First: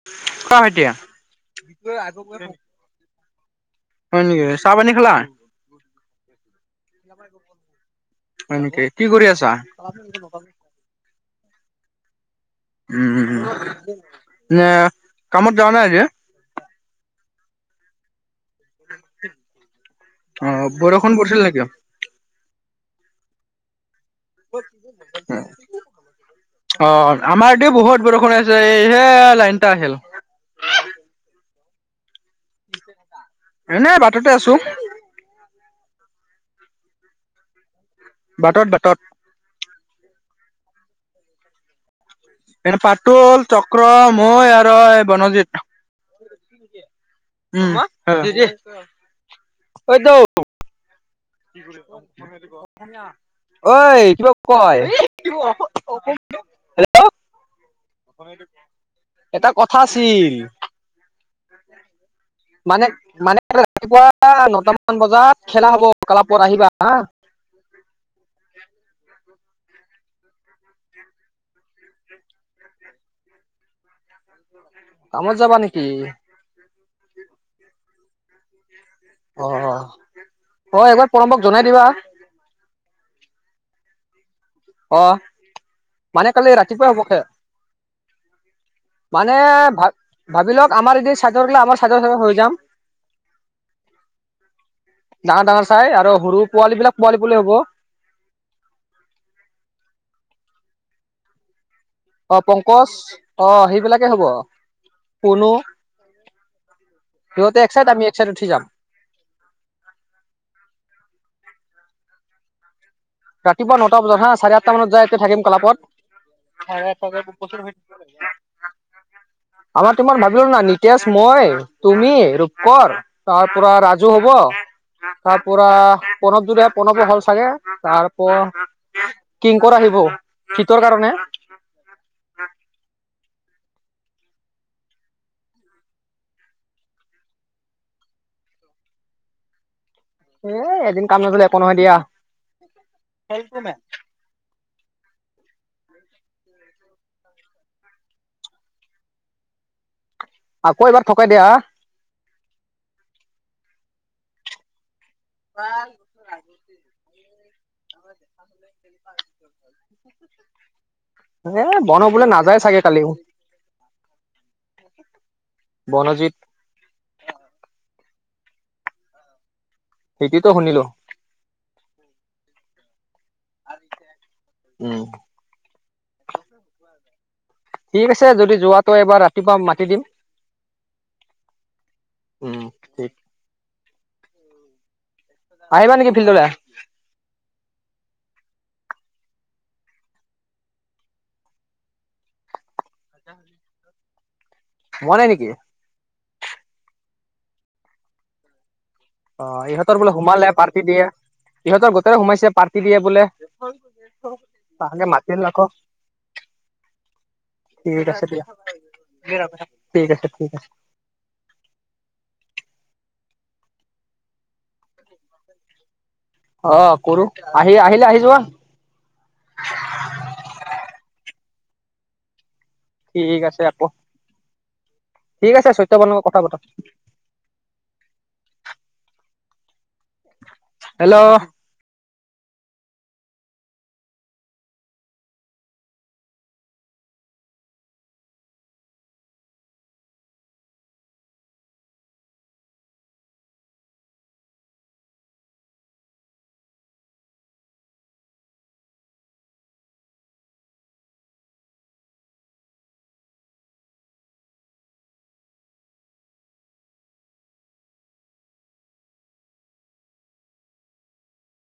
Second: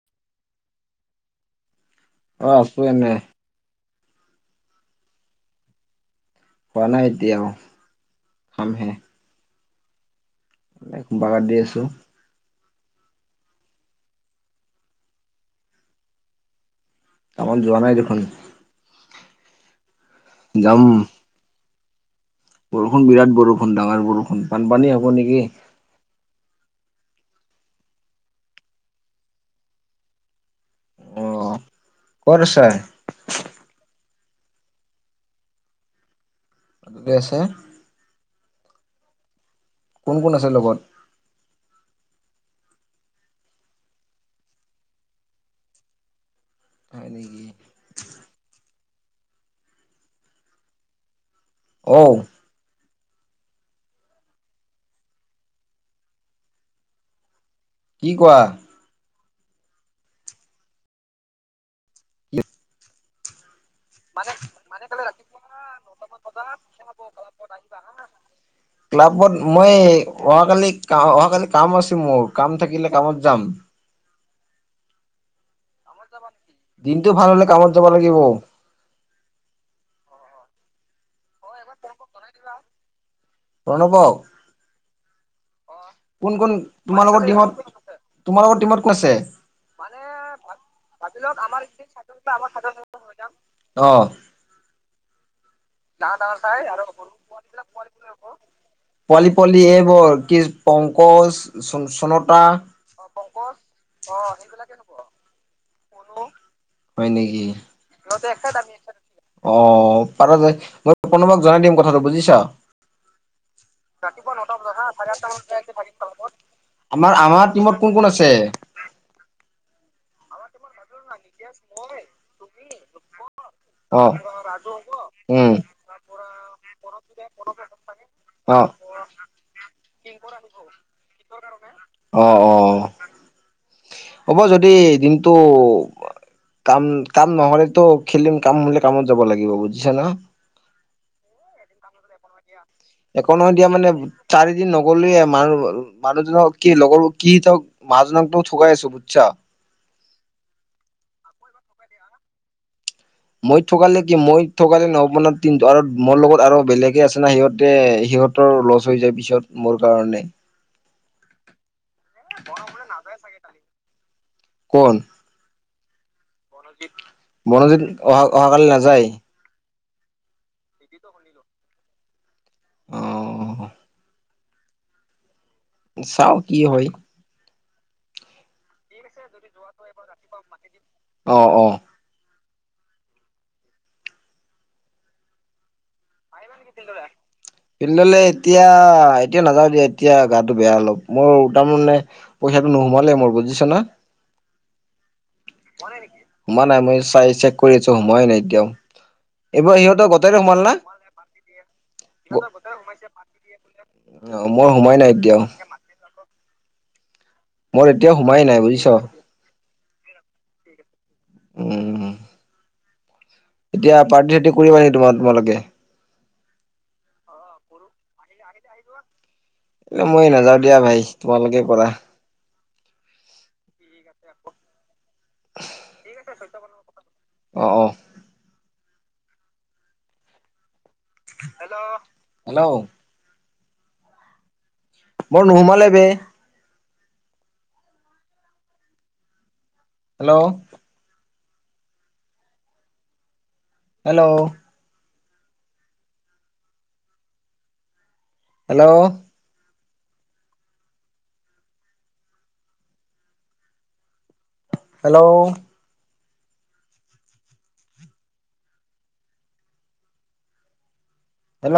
[unintelligible] এতিয়া [unintelligible] অ', আছো এনে। হয় নেকি, চাহ পানী খালা? খোৱা নাই এতিয়া আও হয় নেকি? খামহে কি কৰি আছা? বাগৰ দি আছো। উম, উম, উম এ কামত যোৱা নাই আজি? কামত যোৱা নাই দেখোন। অ', যাম বৰষুণ পৰিছিল নেকি? বৰষুণ বিৰাট বৰষুণ ডাঙৰ বৰষুণ বানপানী হ'ব নেকি! অ', আমাৰ এয়াতে বহুত বৰষুণ আছে এই লাইনটা আহিল। অ ক'ত আছা? এনেই বাটতে আছো। ক'তে আছা? বাটত বাটত। কোন কোন আছে লগত? এ ফাটুল চক্ৰ মই আৰু এ বনজিত। হয় নেকি? উম, অ'। অইটো। অঔ [inaudible] অই [unintelligible] কি কোৱা [inaudible] এটা কথা আছিল। মানে মানে কালিলে ৰাতিপুৱাৰ নটা মান বজাত খেলা হ'ব। কালাপুৰত আহিবা [inaudible] [inaudible] ক্লাবত মই অহাকালি অহাকালি কাম আছে মোৰ কাম থাকিলে কামত যাম। কামত যাবা নেকি? দিনটো ভাল হ'লে কামত যাব লাগিব। অ', অ', এবাৰ প্ৰণৱক জনাই দিবা। প্ৰণৱক? অ', মানে কোন কালি ৰাতিপুৱাই হ'ব খে তোমালোকৰ টিমত তোমালোকৰ টিমত কোন আছে মানে ভা ভাবি লওঁক আমাৰ এদিন [unintelligible] আমাৰ [unintelligible] [unintelligible] হৈ যাম। অ'। ডাঙৰ ডাঙৰ চাই আৰু সৰু পোৱালীবিলাক পোৱালি পোৱলি হ'ব। পোৱালি পোৱালি এইবোৰ কি পংকজ চনতা অ', পংকজ অ' সেইবিলাকে হ'ব পুনু। হয় নেকি সিহঁতে এক চাইড আমি এক চাইড উঠি যাম। অ', পাৰা যায়, মই প্ৰণৱক জনাই দিম কথাটো বুজিছা। ৰাতিপুৱা নটা বজাত হা চাৰে আঠটা মানত যায় এতিয়া থাকিম ক্লাবত। আমাৰ আমাৰ টিমত কোন কোন আছে? আমাৰ টিমত [unintelligible] না নিতেশ, মই, তুমি, ৰূপকোৱৰ তাৰ পৰা অ ৰাজু হ'ব তাৰ উম পৰা প্ৰণৱ [unintelligible] প্ৰণৱো হ'ল চাগে। তাৰ অ', কিংকৰ আহিব শীতৰ কাৰণে অ' অ'! হ'ব যদি, দিনটো কাম-কাম নহ'লেতো, খেলিম। কাম হ'লে, কামত যাব লাগিব বুজিছা ন'। এ, এদিন কাম নগ'লে, একো নহয়, দিয়া! একো নহয়, দিয়া মানে, চাৰিদিন নগ'লোৱে। [unintelligible] মানুহজনক কি, লগৰ কি, তোক মানুহজনকটো ঠগাই আছোঁ, বুজিছা! আকৌ, এবাৰ ঠগাই দিয়া। মই ঠগালে কি, মই ঠগালে নহ'ব, নহয়। [unintelligible] আৰু মোৰ লগত আৰু বেলেগে আছে না, সিহঁতে, সিহঁতৰ লষ্ট হৈ যায়, পিছত মোৰ কাৰণে। এ, বন্ধ হ'ব বোলে, নাযায় চাগে, কালিও। কোন? মনোজিত। মনোজিত অহা, অহাকালি নাযায়। [unintelligible] শুনিলোঁ। অ উম! চাওঁ, কি হয়! ঠিক আছে, যদি যোৱাটো, এবাৰ ৰাতিপুৱা মাতি দিম। অ' অ'! উম ঠিক আহিবা নেকি ফিল্ডলে? [unintelligible] ফিল্ডলে এতিয়া, এতিয়া নাযাওঁ দিয়া। এতিয়া, গাটো বেয়া, অলপ! মোৰ তাৰমানে, পইচাটো, নোসোমালে মোৰ, বুজিছা নহয়। সোমোৱাই নাই নেকি? সোমোৱা নাই। মই চাই, চেক কৰিছোঁ, সোমোৱাই নাই এতিয়াও। অ'! এইবাৰ ইহঁতৰ সিহঁতৰ বোলে, গোটেইৰে সোমালে, সোমাল না পাৰ্টি দিয়ে। সিহঁতৰ গোটৰে সোমাইছে, পাৰ্টি দিয়ে বোলে। অ মোৰ সোমাই নাই [unintelligible] এতিয়াও মাতিল আকৌ। মোৰ ঠিক এতিয়াও আছে সোমাই দিয়া, নাই বুজিছ ঠিক আছে, ঠিক আছে। উম! এতিয়া, পাৰ্টি- চাৰ্টি কৰিবা নেকি, [unintelligible] তোমালোকে? অ'! ‌কৰোঁ। আহি, আহিলে আহি যোৱা। এ মই নাযাওঁ দিয়া, ভাই। তোমালোকে কৰা। ঠিক আছে, আকৌ [inaudible] ঠিক আছে, চৈত্যবানৰ লগত কথা পতা। অ' অ'! হেল্ল'? অ'! হেল্ল'? মোৰ নোসোমালে, বে। Hello? Hello? Hello? Hello? Hello?